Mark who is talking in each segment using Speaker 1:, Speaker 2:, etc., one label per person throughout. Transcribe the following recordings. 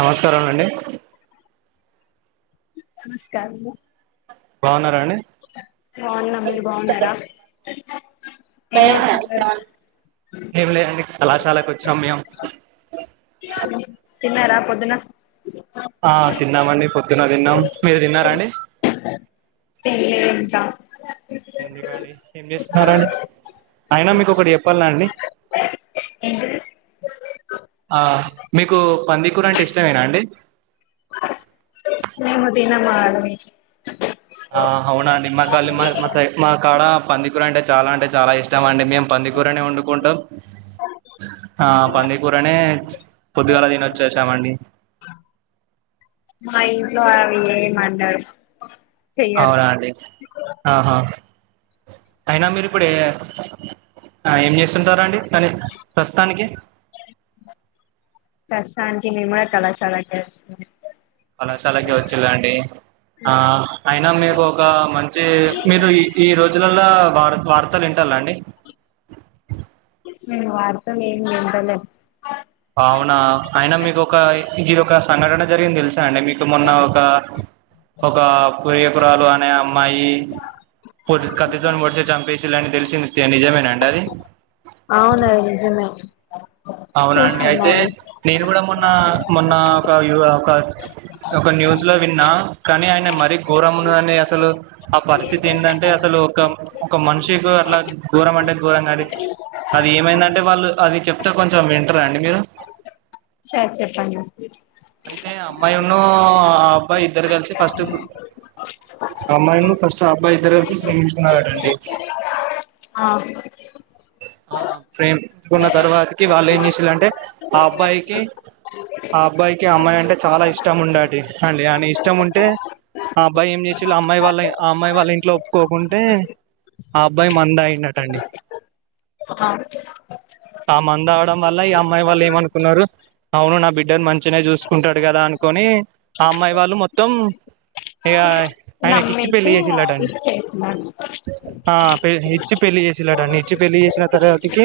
Speaker 1: నమస్కారం అండి
Speaker 2: నమస్కారము
Speaker 1: బవునర్
Speaker 2: బాగున్నామ్ మీరు బాగున్నారా ఏం చేస్తున్నారు
Speaker 1: ఏం లేదండి కళాశాలకు వచ్చినం మ్యమ్
Speaker 2: ఇయాలెందమ్మి తిన్నార పొద్దున్న
Speaker 1: ఆ తిన్నామండి పొద్దున్న తిన్నాం మీరు తిన్నారా అండి
Speaker 2: అ
Speaker 1: ఎందుకండి ఏం చేస్తున్నారండి అయినా మీకు ఒకటి చెప్పాల అండి
Speaker 2: ఏంటిది
Speaker 1: ఆ అ మీకు పందీకూర అంటే ఇష్టమేనా అండి
Speaker 2: మేము తినము ఆగమి
Speaker 1: ఆ అవునాండి మాగాలి గల్లీ మ సైడ్ మా కాడ పందికూర అంటె చాలా అంటే చాలా ఇష్టం అండి మేము పందికూరనే వండుకుంటాం ఆ పందికూరనే పొద్దుగాల తినొచ్చేసామండి
Speaker 2: ట్లో అమీ ఏమంటారు
Speaker 1: అవునా అండి ఆహా అయినా మీరు ఇప్పుడ ఏ ఆ ఏం చేస్తుంటారా అండి కానీ ప్రస్తుతానికి
Speaker 2: ప్రస్తుతానికి [unintelligible]
Speaker 1: కళశాలకే వచ్చేలాండి ఆ అయినా మీకు ఒక మంచి మీకు ఈ రోజుల లా వ వార్తలు ఇంటాల్ల అండి
Speaker 2: మేం వార్త లేం వింటలేం
Speaker 1: అవునా అయినా మీకు ఒక ఇది ఒక స్ సంఘటన జరిగి దెల్స్ చా అండి మీకు మొన్న ఒక ఒక పూయ్యపురాలు అనే అమ్మాయి పో కత్తి తోటి పొడిశి చంపేషిళ్ళని తె ్య నిజమేనా అండి అది
Speaker 2: అవునది నిజమే
Speaker 1: అవున అండి
Speaker 2: చూసాం
Speaker 1: అయితే
Speaker 2: అది
Speaker 1: నేను కూడా మొన్ న్న మొన్న ఒక ఒక ఒక న్యూస్ లో విన్నా కానీ ఆయన మర ఘోరం ఉన్నదండి అసలు ఆ పరిస్థితి ఏంటంటే అసలు ఒక ఒక మనిషికి అట్లా ఘోరం అంటే ఘోరంగా అది ఏమైందంటే వాళ్ళు అది చెప్ తో కొంచెం వింటార అండి మీరు
Speaker 2: సార్ చెప్పండి
Speaker 1: అయితే అమ్మాయి న్ను ఆ అబ్బాయి ఇద్దరు కలిసి ఫస్ట్ ఆ అమ్మాయి ఫస్ట్ ఆ అబ్బాయి ఇద్దరు కలిసి ప్రేమించకున్నారట అండి
Speaker 2: ఆ
Speaker 1: ఆ ప్రేమించు కున్న తర్వాతకి వాళ్ళు ఏం చేసిలంటే ఆ అబ్బాయికి ఆ అబ్బాయి కి అమ్మాయి అంటే చాలా ఇష్టం ఉండటి అండి అని ఇష్టం ఉంటే ఆ అబ్బాయి ఏం చేసిల్లు ఆ అమ్మాయి వాళ్ళ ఆ అమ్మాయి వాళ్ళ ఇంట్ల ఒప్పుకోకుంటే ఆ అబ్బాయి మందు తాగిండట అండి
Speaker 2: ఆ
Speaker 1: ఆ మందు తాగడం వల్ల ఈ అమ్మాయి వాళ్ళు ఏమనుకున్నారు అవును నా బిడ్డను మం చ్చిగనే చూసుకుంటాడు కదా అనుకొని ఆ అమ్మాయి వాళ్ళు మొ త్తం ఇగ ఆయనకి ఇచ్చి పెళ్లిి
Speaker 2: నమ్మేసి
Speaker 1: చేసిలాటండి
Speaker 2: ఇచ్చేసినారు
Speaker 1: ఆ పె ఇచ్చి పెళ్లిి చేసిేలాటండి ఇచ్చి పెళ్లిి చేసిన తర్వాతికి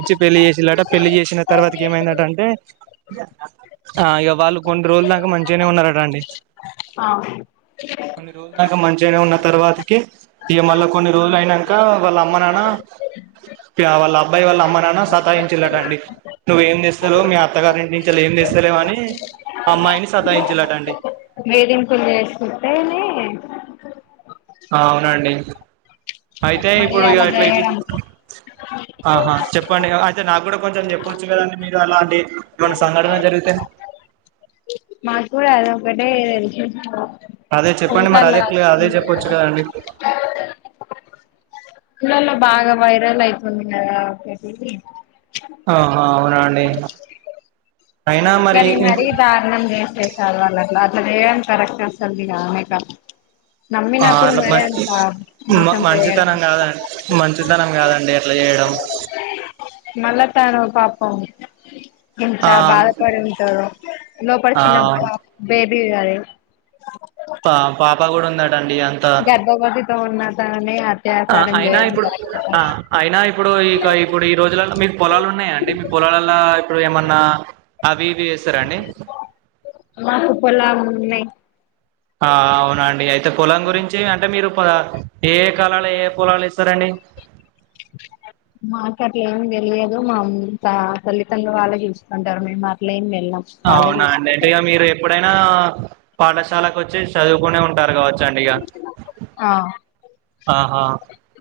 Speaker 1: ఇచ్చి పెళ్లిి చేసిలాట పెళ్లిి చేసిన తర్వాతకి ఏమైందట అంటే ఆ ఇగ వాళ్ళు కొన్ని రోజుల దాకా మంచిగానే ఉన్నారట అండి
Speaker 2: ఆ
Speaker 1: కొన్ని రోజులదాక మంచిగానే ఉన్న తర్వాతకి ఇగ మళ్ళ కొన్ని రోజులు అయినంక వాళ్ళ అమ్మ నానా వాళ్ళ అబ్బాయి వాళ్ళ అమ్మ నానా సతాయించిళ్ళట అండి నువ్్వ ఏం తేస్తాలెవ్ మీ అత్తగారి ఇం నించేలి ఏం చేస్తలేవని ఆ అమ్మాయిని సతాయించిల్లట అండి
Speaker 2: మెడిం కుస్ కుట్టనే
Speaker 1: ఆ అవునండి అయితే
Speaker 2: మరి
Speaker 1: ఇప్పుడు ఇగ
Speaker 2: అలా
Speaker 1: ఇట్ల ఇట్
Speaker 2: చేయడం
Speaker 1: ఆహా చెప్పండి అయితే నాకు కూడా కొంచెం చెప్పొచ్చు కదండి మీరు అలాంటి ఏమన్న సంఘటన జరిగితే
Speaker 2: మాకు కూడా అది ఒక్కటే తెలుసు
Speaker 1: అదే చెప్పండి మరి
Speaker 2: ఫోన్లలా
Speaker 1: అదే్ క్ల అదే
Speaker 2: వస్తుంది
Speaker 1: చెప్పోచ్చు
Speaker 2: కదా
Speaker 1: కదండి
Speaker 2: లలో బాగా వైరల్ అయితుంది కదా ఒకటి
Speaker 1: ఆహా అవునా అండి అయినా మరి
Speaker 2: కానీ మరీ దారుణం చేసేసారు వాళ్ళ అట్లా చేయడం కరెక్ట్ అసలుకి కానీ కాదు నమ్మినప్పుడు
Speaker 1: అట్లా
Speaker 2: మరే
Speaker 1: మంచి
Speaker 2: అంత మోసం చేయడం
Speaker 1: మంచితనం కాదండి మంచితనం కాదండి అట్లా చేయడం
Speaker 2: మళ్ల తాను పాపం ఎంత
Speaker 1: ఆ
Speaker 2: బాధపడి ఉంటారో లోపల
Speaker 1: ఆ
Speaker 2: చిన్న పా బే [unintelligible] కాదే
Speaker 1: పా పాప కూడా వుందండి అండి అంత
Speaker 2: గర్భవతితో ఉన్న తనని అత్యాచారం
Speaker 1: అయినా
Speaker 2: చేయడం
Speaker 1: ఇప్పుడు
Speaker 2: కరెక్ట్ కాదు
Speaker 1: ఆ అయినా ఇప్పుడు ఇక ఇప్పుడు ఈ రోజులో మీరు పొలాలు ఉన్నాయండి మీ పొలాల్ల ఇప్పుడు ఏమన్నా అవి ఇవి వేస్తారా అండి
Speaker 2: మాకు పొలాలు ఉన్నాయి
Speaker 1: ఆ అవునండి అయితే పొలం గురించి అంటే మీరు ఏ కాలాల ఏ పొలాలు ఎస్తారండి
Speaker 2: మాకు అట్ల ఏమి తెలియదు మా త తల్లిదండ్రులు వాళ్ళ చూసుకుంటారు మేము అట్ల ఏం బె
Speaker 1: అవునా అండి అంటే ఇక మీరు ఎప్పుడైనా పాఠశాలకు వచ్చి చదువుకునే ఉంటారు కాబట్టి చాండి ఇగ
Speaker 2: ఆ
Speaker 1: ఆహా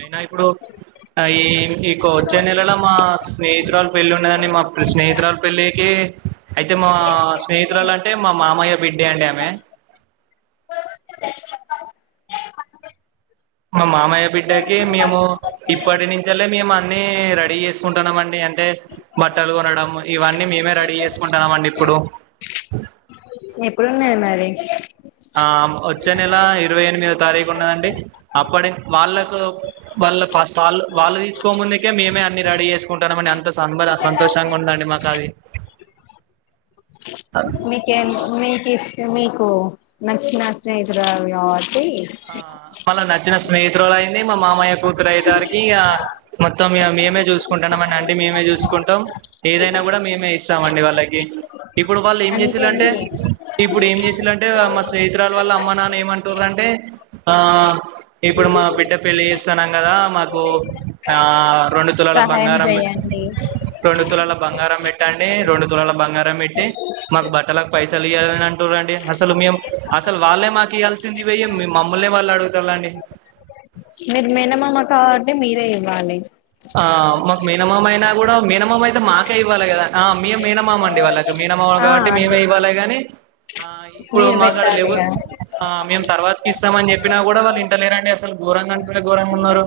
Speaker 1: అయినా ఇప్పుడు ఈ ఇక వచ్చే నెలలో మా స్నేహితురాలి పెళ్ళి ఉన్నదన్ని మా స్నేహితురాలి పెళ్ళికి అయితే మా స్నేహితురాలు అంటే మా మామయ్య బిడ్డే అండి ఆమె మా మామ్ మయ్య బిడ్డకి మేము ఇప్పటి నుంచలే మేము ముందునే రెడీ చేసుకుంటాన్నాం అండి అంటే బట్టలు కొనడం ఇవన్నీ అన్ని మేమే రెడీ చేసుంటన్నాం అండి ఇప్పుడు
Speaker 2: ఎప్పుడున్నది మ్యారేజ్
Speaker 1: ఆ వచ్చే నెల ఇరవై ఎనిమిదో తారీఖు ఉన్నదండి అప్పటి వాళ్ళకు వాళ్ళ ఫస్ట్ వాళ్ళు వాళ్ళు తీసుకో ముందుకే మేమే అన్ని రెడీ చేసుకుంటాన్నాం అని అంత సంబర సంతోషంగా ఉందండి మాకు అది
Speaker 2: మీకేం
Speaker 1: ఆ
Speaker 2: మీకి మీకు నచ్చిన స్నేహితురాలు కాబట్టి
Speaker 1: ఆ మళ్ళ నచ్చిన స్నేహితులు అయింది మా మామయ్య కూతురు అయిందానికి మొత్తం మేమే చూసుకుంటాం ఏదైనా కూడా మేమే ఇస్తామ అండి వాళ్ళకి ఇప్పుడు వాళ్ళు ఏం చేసిర్రు అంటే ఇప్పుడు ఏం చేసిలంటే మ స్నేహితురాల వల్ల అమ్మ నాన్న ఏమంటుర్రు అంటే ఆ ఇప్పుడు మా బిడ్డ పెళ్లి చేస్తన్నాం కదా మాకు ఆ రెండు తులల
Speaker 2: సహాయం
Speaker 1: బంగారం బెట్
Speaker 2: చేయండి
Speaker 1: రెండు తులల బంగారం పెట్టి అండి రెండు తురాల బంగారం పెట్టి మాకు బట్టలకు పైసలు ఇవ్వాలని అంటున్నారండి అసలు మేము అసలు వాళ్ళే మాకు ఇవ్యాల్సింది పొయ్యి మమ్మల్నె వాళ్ళు అడుగుతాల్ల అండి
Speaker 2: మీకు మేనమామ కాబట్టి మీరే ఇవ్వాలి
Speaker 1: ఆ మాకు మినిమం అయినా కూడా మిమం అయితే మాకే ఇవ్వాలి కదా ఆ మ మినమాం అండి వాళ్ళకి మీన అమ్మవి
Speaker 2: ఆ
Speaker 1: కాబట్టి మేమే
Speaker 2: అదే
Speaker 1: ఇవ్వాలి కానీ ఆ ఇప్పుడు
Speaker 2: మీరు
Speaker 1: మాగాడ
Speaker 2: పెట్టాలి కదా
Speaker 1: లేవుం తర్వాతకి ఇస్తామని చెప్పినా కూడా వాళ్ళు ఇంతలేరండి అసలు ఘోరంగా అంటే ఘోరంగా ఉన్నారు.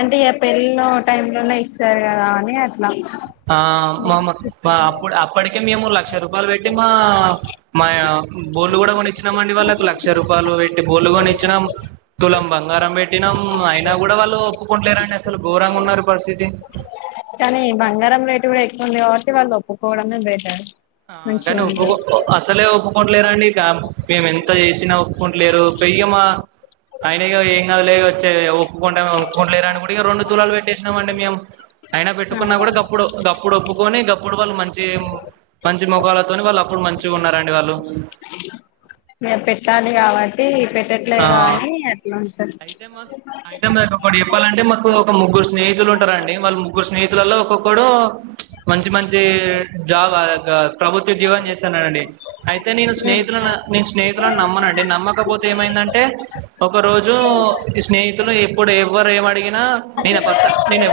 Speaker 2: అంటే ఇ పెళ్ళ టై లోనే ఇస్తారు కదా అని అట్లా
Speaker 1: ఆ
Speaker 2: నేను
Speaker 1: మమ
Speaker 2: చూస్తాను
Speaker 1: అప్పుడు అప్పటికి అ మేము లక్ష రూపాయలు పెట్టి మా, మా బోళ్ళు కూడా కొనిచ్చినాం అండి వాళ్ళకు లక్ష రూపాయలు పెట్టి బోళ్ళ కొనిచ్చినాం, తులం బంగారం పెట్టినాం, అయినా కూడా వాళ్ళు ఒప్పుకుంటలేరండి అసలు ఘోరంగా ఉన్నారు పరిస్థితి
Speaker 2: కానీ బంగారం రేటు కూడా ఎక్కువ ఉంది కాబట్టి వాళ్ళు ఒప్పుకోవడమే బెటర్
Speaker 1: ఆ
Speaker 2: మంచిగా
Speaker 1: కానీ
Speaker 2: ఉండు
Speaker 1: అసలే ఒప్ ఒప్పుకోట్లేరు అండి ఇక మేము ఎంత చేసినా ఒప్పుకోంట్లేరు పెయ్యమ్మా ఆయన గూడ ఏం కదులే వచ్చే ఇగ ఒప్పు కొంటారొ ఒప్పు కుంట్లేరని ఇగ రెండు తూలాలు పెట్టే చేసినం అండి మేము అయినా
Speaker 2: ఆ
Speaker 1: పెట్టుకున్నా కూడా గప్పుడు గప్పుడు ఒప్పుకొని గ కూడువళ్ళు మంచి మంచి ముఖాలతోని వాళ్ళు అప్పుడు మంచిగా ఉన్నారండి వాళ్ళు
Speaker 2: పెట్టాలి కాబట్టి
Speaker 1: ఆ
Speaker 2: పెట్టట్లేదు అని ఎట్లా ఉంటారు
Speaker 1: అయితే మా అయితే మొడు చెప్పాలంటే మాకు ఒక ముగ్గురు స్నేహితులు ఉంటారండి, వాళ్ళ ముగ్గురు స్నేహితులలో ఒక్కొక్కడు మంచి మంచి జాబ్ ప్రభుత్వ జీవం చేస్తాన్నానండి అయితే నేను స్నేహితులను నేను స్నేహితులను నమ్మనండి నమ్మకపొ ఏమైందంటే ఒక రోజు స్నేహితులు ఎప్పుడు ఎవరు ఎం అడిగినా నేనే ఫస్ట్ నేన్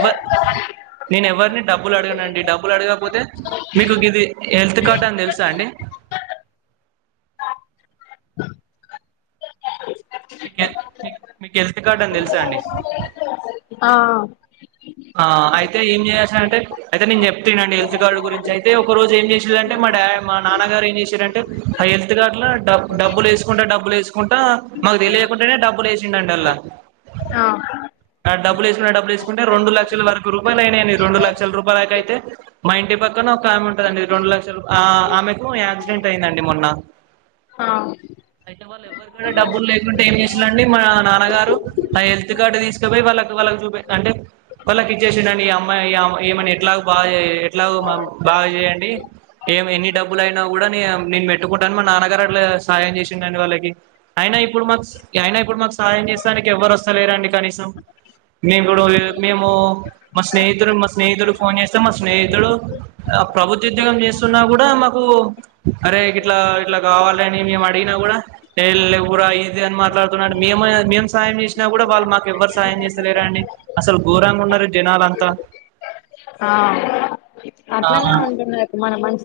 Speaker 1: నేను ఎవరిని డబ్బులు అడగన అండి, డబ్బులు అడగకపోతే మీకు ఇది హెల్త్ కార్డ్ అని తెలుసా అండి మీకె మిక్ మీకు హెల్త్ కార్డ్ అని తెలుసా నీకు
Speaker 2: ఆ
Speaker 1: ఆ అయితే ఏం చేసినాడంటే అయితే, నేను చెప్తే వినండి. హెల్త్ కార్డు గురించి అయితే ఒక రోజు ఏం చేసిడుంటే, మా డాడ్ మా నాన్నగారు ఏం చేసిరంటే, ఆ హెల్త్ కార్డు లో డబ్ డబ్బులు వేసుకుంటా, డబ్బులు వేసుకుంటా మాకు తెలియకుండానే, డబ్బులు వేసిండంటల్లా
Speaker 2: ఆ
Speaker 1: ఆ డబ్బులు వేసుకుంటా, డబ్బులు వేసుకుంటే రెండు లక్ క్షల వరకు రూపాయలు అయినాయండి రెండు లక్షల రూపాయలకు అయితే మా ఇంటి పక్ క్కన ఒకామ్ ఉంటందండి. రెండు లక్షలకు ఆ ఆమెకు యాక్సిడెంట్ అయ్యిందండి. మొన్న
Speaker 2: ఆ
Speaker 1: అయితే వాళ్ళు ఎవ్వరు కూడా డబ్బులు లేకుంటడా, ఏం చేసులండి మన నాన్నగారు ఆ హెల్త్ కార్డు తీసుకపోయి, వాళ్ళకు వాళ్ళకి చూపేట్టు అంటే వాళ్ళకి ఇచ్చేసిండండి ఈ అమ్మాయి అమ్ ఇమని ఎట్లా బా ఎట్లా బాగా చేయండి. ఏం ఎన్ని డబ్బులు అయినా కూడా న నేను మెట్టుకుంటాను, మా నాన్నగారు అట్లా సహాయం చేసిండుండి. వాళ్ళకి అయినా ఇప్పుడు మాకు స్ అయినా ఇప్పుడు మాకు సహాయం చేసాడానికి ఎవ్వరు వస్తలేరండి. కనీసం నేమ్ కూడా ఇప్ ఫోన్ చేస్తే మా స్నేహితుడు ప్రభుత్వ ఉద్యోగం చేస్తున్నా కూడా అరే ఇట్లా ఇట్లా కావాలని మేము అడిగిన కూడా ఏ లేవుర్రా ఇది అనిమా ట్లాడుతున్నాడు మేము మేము సాయం చేసినా కూడా వాళ్ళు మాకు ఎవ్వరు సాాయం చేస్తలేరండి. అసలు ఘోరంగా ఉన్నారు. ఈ జనాలంతా
Speaker 2: ఆ
Speaker 1: ఆహ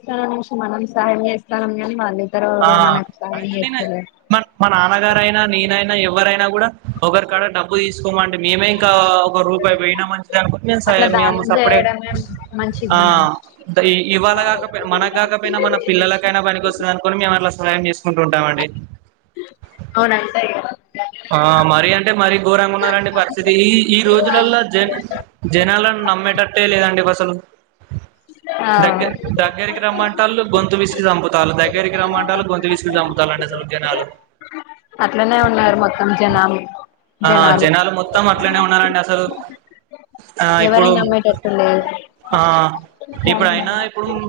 Speaker 2: కా నిమిషం మనం సహాయం చేస్తనం కానీ వాళ్ళే
Speaker 1: ఆ అయితే నేనే మన్ మా నాన్నగారైనా నేనైన్ న ఎవరైనావ్ కూడా ఒకరి కాడ డబ్బు తీసుకోమమంటే, మేమే ఇంకా ఒక రూపాయి బేయినా మంచిదే అనుకొని,
Speaker 2: అట్లా
Speaker 1: మేమ్
Speaker 2: దానం
Speaker 1: [unintelligible] సప్పడే
Speaker 2: చేయడమే మంచి
Speaker 1: ఆ
Speaker 2: గుణం
Speaker 1: ఇంతే ఇ ఇవాళ కాకపోయి, మనకు కాకపోయినా మన పిల్లలకైనా పనికి వస్తుదని. మేము అట్లా సహయం చేసుకుంటు ఉంటాంమండి
Speaker 2: అవునా అంతే క
Speaker 1: ఆ మరీ అంటే మరీ ఘోరంగా ఉన్నారంండి పరిస్థితి ఈ ఈ రోజులలో జెన్స్ జనాలను నమ్మేటట్టే లేదండి ఫస్ట్ హలో
Speaker 2: ఆ
Speaker 1: దగ్గర దగ్గరికి రమ్మంటాలు గొంతు పిసికి చంపుతాలు దగ్గరికి రమ్మంటారు గొంతు విసుకి చంపు అలాంటి చలుకనేలలు
Speaker 2: అట్లనే ఉండాలా మొత్తం జనాలు
Speaker 1: ఆ జనాలు మొత్తం మ ఇట్లనే ఉన్నారు అండి అసలు ఆ ఇప్పుడు
Speaker 2: ఎవరిని
Speaker 1: మ్
Speaker 2: నమ్మేటట్టు లేదు
Speaker 1: ఆ ఇప్పుడు అయినా ఇప్పుడు మ్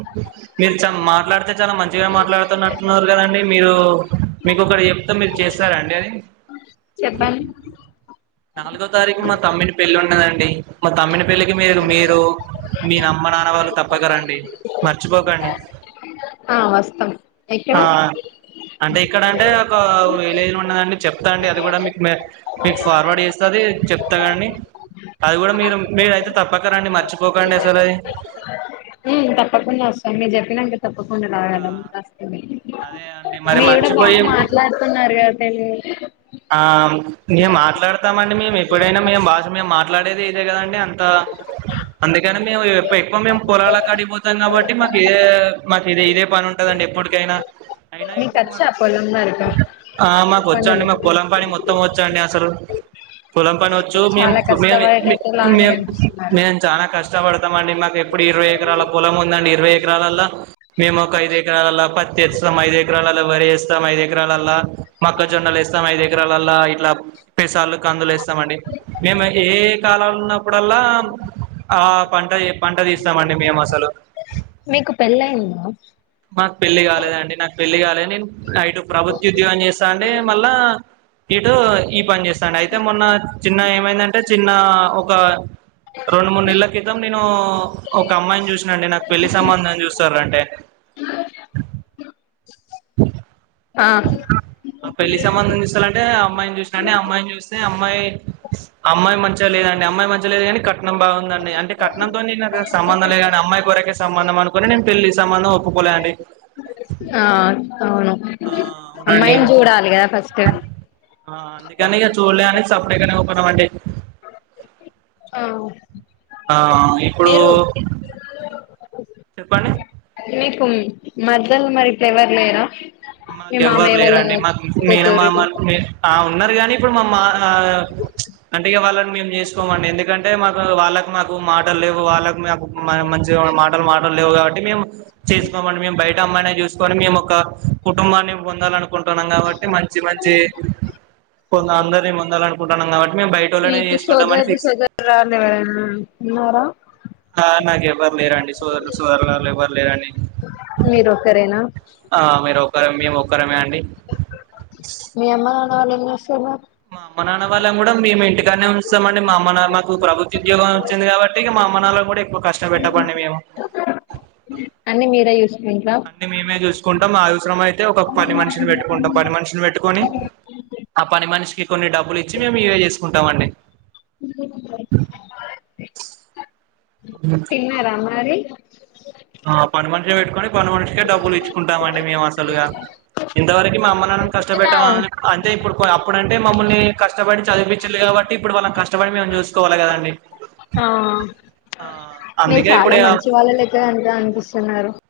Speaker 1: మీరు చ మాట్లాడితే చాలా మంచిగా మాట్లాడుతున్నట్టున్నారు కదండి. మీరు మీకు ఒకరు చెప్తే మీరు చేస్తారండి. అది
Speaker 2: చెప్పాలి
Speaker 1: నాలుగో తారీఖు మా తమ్మిని పెళ్లి ఉంన్నదండి. మా తమ్ని పెళ్లికి మీరు మీరు మీ అమ్మ నాన్న వాళ్ళు తప్పక రండి. మర్చిపోకండి.
Speaker 2: ఆ వస్తాం ఎక్కడ
Speaker 1: ఆ అంటే ఇక్కడ అంటే ఒక ఏలేను ఉన్నదండి చెప్తా అండి అది కూడా మీకు మే ఫార్వర్డ్ చేస్తది చెప్తా కండి అది కూడా మీరు మీరు అయితే తప్పక రండి. మర్చిపోకండి అసలు అది.
Speaker 2: పప్పవస్తుం మీరు తినండి తప్పకుండా
Speaker 1: ఆ
Speaker 2: రాగలం కాస్త
Speaker 1: అదే అండి మరి
Speaker 2: మీ కూడా బాగా
Speaker 1: మర్చిపోయి
Speaker 2: మాట్లాడుతున్నారు కద
Speaker 1: ఆ మేము మాట్లాడతామండి మేము ఎప్పుడైనా మేము భాష మేము మాట్లాడేదే ఇదే కదండి. అంత అందుకని మేము ఎక్కువ మేము పొలాల కాటికి పోతాం కాబట్టి మాకు ఇదే మాకు ఇదే ఇదే పని ఉంటదండి. ఎప్పటికైనా అయినా
Speaker 2: మీకు
Speaker 1: ఇప్పుడు మన
Speaker 2: వచ్చా పొలం వరకు
Speaker 1: ఆ మాకు వచ్చండి
Speaker 2: పనులు
Speaker 1: మాకు పని మొత్తం వచ్చ అండి అసలు పొలం పని వ మే
Speaker 2: చాలా
Speaker 1: మేమ్
Speaker 2: కష్టపడేటట్టులానే
Speaker 1: మే
Speaker 2: కనిపిస్తున్నారు
Speaker 1: నే చాలా కష్టపడు అండి మాకు ఎప్పుడు ఇరవై ఎకరాల పొలం ఉందండి. ఇరవై ఎకరాలలా మేము ఒక ఐదు ఎకరాల పత్తే ఎస్తాం ఐదు ఎకరాలలా వరేస్త త్తం ఐదు ఎకరాలల మక్క జొన్న లేస్ ఐదు ఎకరాలలా ఇట్లా పెసాలు కందులు వేస్తామ అండి మేము ఏ కాలం ఉన్నప్పుడల్లా ఆ పంట పంట తీస్తామ అండి. మేము అసలు
Speaker 2: ఆ
Speaker 1: నాకు పెళ్ళి కాలేదండి నాకు పెళ్లి కాలేదు నేను ఇటు ప్రభుత్వ ఉద్యోగం చేస్తా అంటే మళ్ళా ఇటు ఈ పని చేేస్తాండి అయితే మొన్న చిన్న ఏమైందంటే చిన్న కా రెండు మూడు నెలల క్రితం నేను ఒక అమ్మాయిని చూసినా అండి నాకు పెళ్లి సంబందం చూస్తారు అంటే
Speaker 2: అ
Speaker 1: ఆ పెళ్లి సంబంధం చూసాలంటే అమ్మాయిని చూసినట్టే, అమ్మాయిని చూస్తే అమ్ మై అమ్మాయి మంచిగా లేదం మీ అమ్మాయి మంచిలేదు గని కట్నం బా అండి అంటే కట్నంతో నేను సంబంధం లేదుగనీ అమ్మాయి కొరకే సంబంధం అనుకొని నేను పెళ్ళి సంబంధం ఒప్పుకోలేదండి.
Speaker 2: ఆ అవును
Speaker 1: ఆ అవునండి
Speaker 2: అమ్మాయిని చూడాలి కదా ఫస్ట్
Speaker 1: ఆ అందుకని ఇగ చూల్లే అని సప్పుడేకనె పోదా మండి
Speaker 2: ఆవ్
Speaker 1: ఆ ఇప్పుడూ చెప్పండి
Speaker 2: మధ్యల మరిప్పుడెవర్ లేరా మీ
Speaker 1: మాకెవ్వరు
Speaker 2: మామయ్య వాళ్ళ
Speaker 1: లేరండి మాకు మేన
Speaker 2: కూతురు
Speaker 1: మామలు ఆ ఉన్నారు గాని ఇప్పుడు మమా ఆ ప్చ్ అంటే ఇగ వాళ్ళని మేమ్ చేసుకోమండి ఎందుకంటే, మాకు వాళ్ళకి మాకు మాటల్లేవు వాళ్ళకు మాకు మంచిగా మాటలు మాటలు లేవు కాబట్టి, మేము చేసుకోమండి మేము బయ అమ్మనే చూసుకొని మేమొక కుటుంబాన్ని బొందాలనుకుంట్ ఇస్తానం కాబట్టి మంచి మంచి కొ అందరి ముందలడు కుట్టానంగాబట్
Speaker 2: మీకు సోదరి సోదరాలెవరన్న ఉన్నార
Speaker 1: ఆ నాకెవర్ లేరండి సోదరులు సోదరురాలు ఎవరు లేరండి.
Speaker 2: మీరు ఒక్కరేనా
Speaker 1: ఆ మీరు కరం మేమొక్కరమే అండి. డి
Speaker 2: వాళ్ళేం చేస్తరు మరి
Speaker 1: మా అమ్మ నాన్న వాళ్ళని కూడా మేము ఇంటికాన్నే ఉంస్తమండి, మా అమ్మ నాన్న మాకు ప్రభుత్వ ఉద్యోగం వచ్చింది కాబట్టి, మా అమ్మ నాన్నలను కూడా కష్ట పెట్టమండి మేము
Speaker 2: అన్ని మీరే చూసుకుంట్రా
Speaker 1: అన్ని మేమే చూస్కుంటం. మా అవసరమయితే ఒక పని మనిషిని పెట్టుకుంటాం, పని మనిషిని పెట్టుకొని ఆ పని మనిషికి కొన్ని డబ్బులు ఇచ్చి మేము ఇవే చేసుకుంటాం అండి.
Speaker 2: ఉ [unintelligible] తిన్నారా మరి
Speaker 1: ఆ పని మనిషిని పెట్టుకొని పని మనిషికే డబ్బులిచ్చుకుంటామండి మేము అసలుగా ఇంతవరకు మా అమ్మానాన్నని కష్టపెట్టామ అంటే ఇప్పుడు అప్పుడంటే మమ్మల్ని కష్టపడి చదిపిచ్చిల్లు కాబట్టి ఇప్పుడు వాళ్ళని కష్టపడి మేము చూసుకోవాలె కదండి
Speaker 2: ఆ
Speaker 1: ఆ
Speaker 2: మీరు
Speaker 1: అందుకే
Speaker 2: చాలా మంచి
Speaker 1: ఇప్పుడు
Speaker 2: వాళ్ళ లెక్క అనిపిస్తున్నారు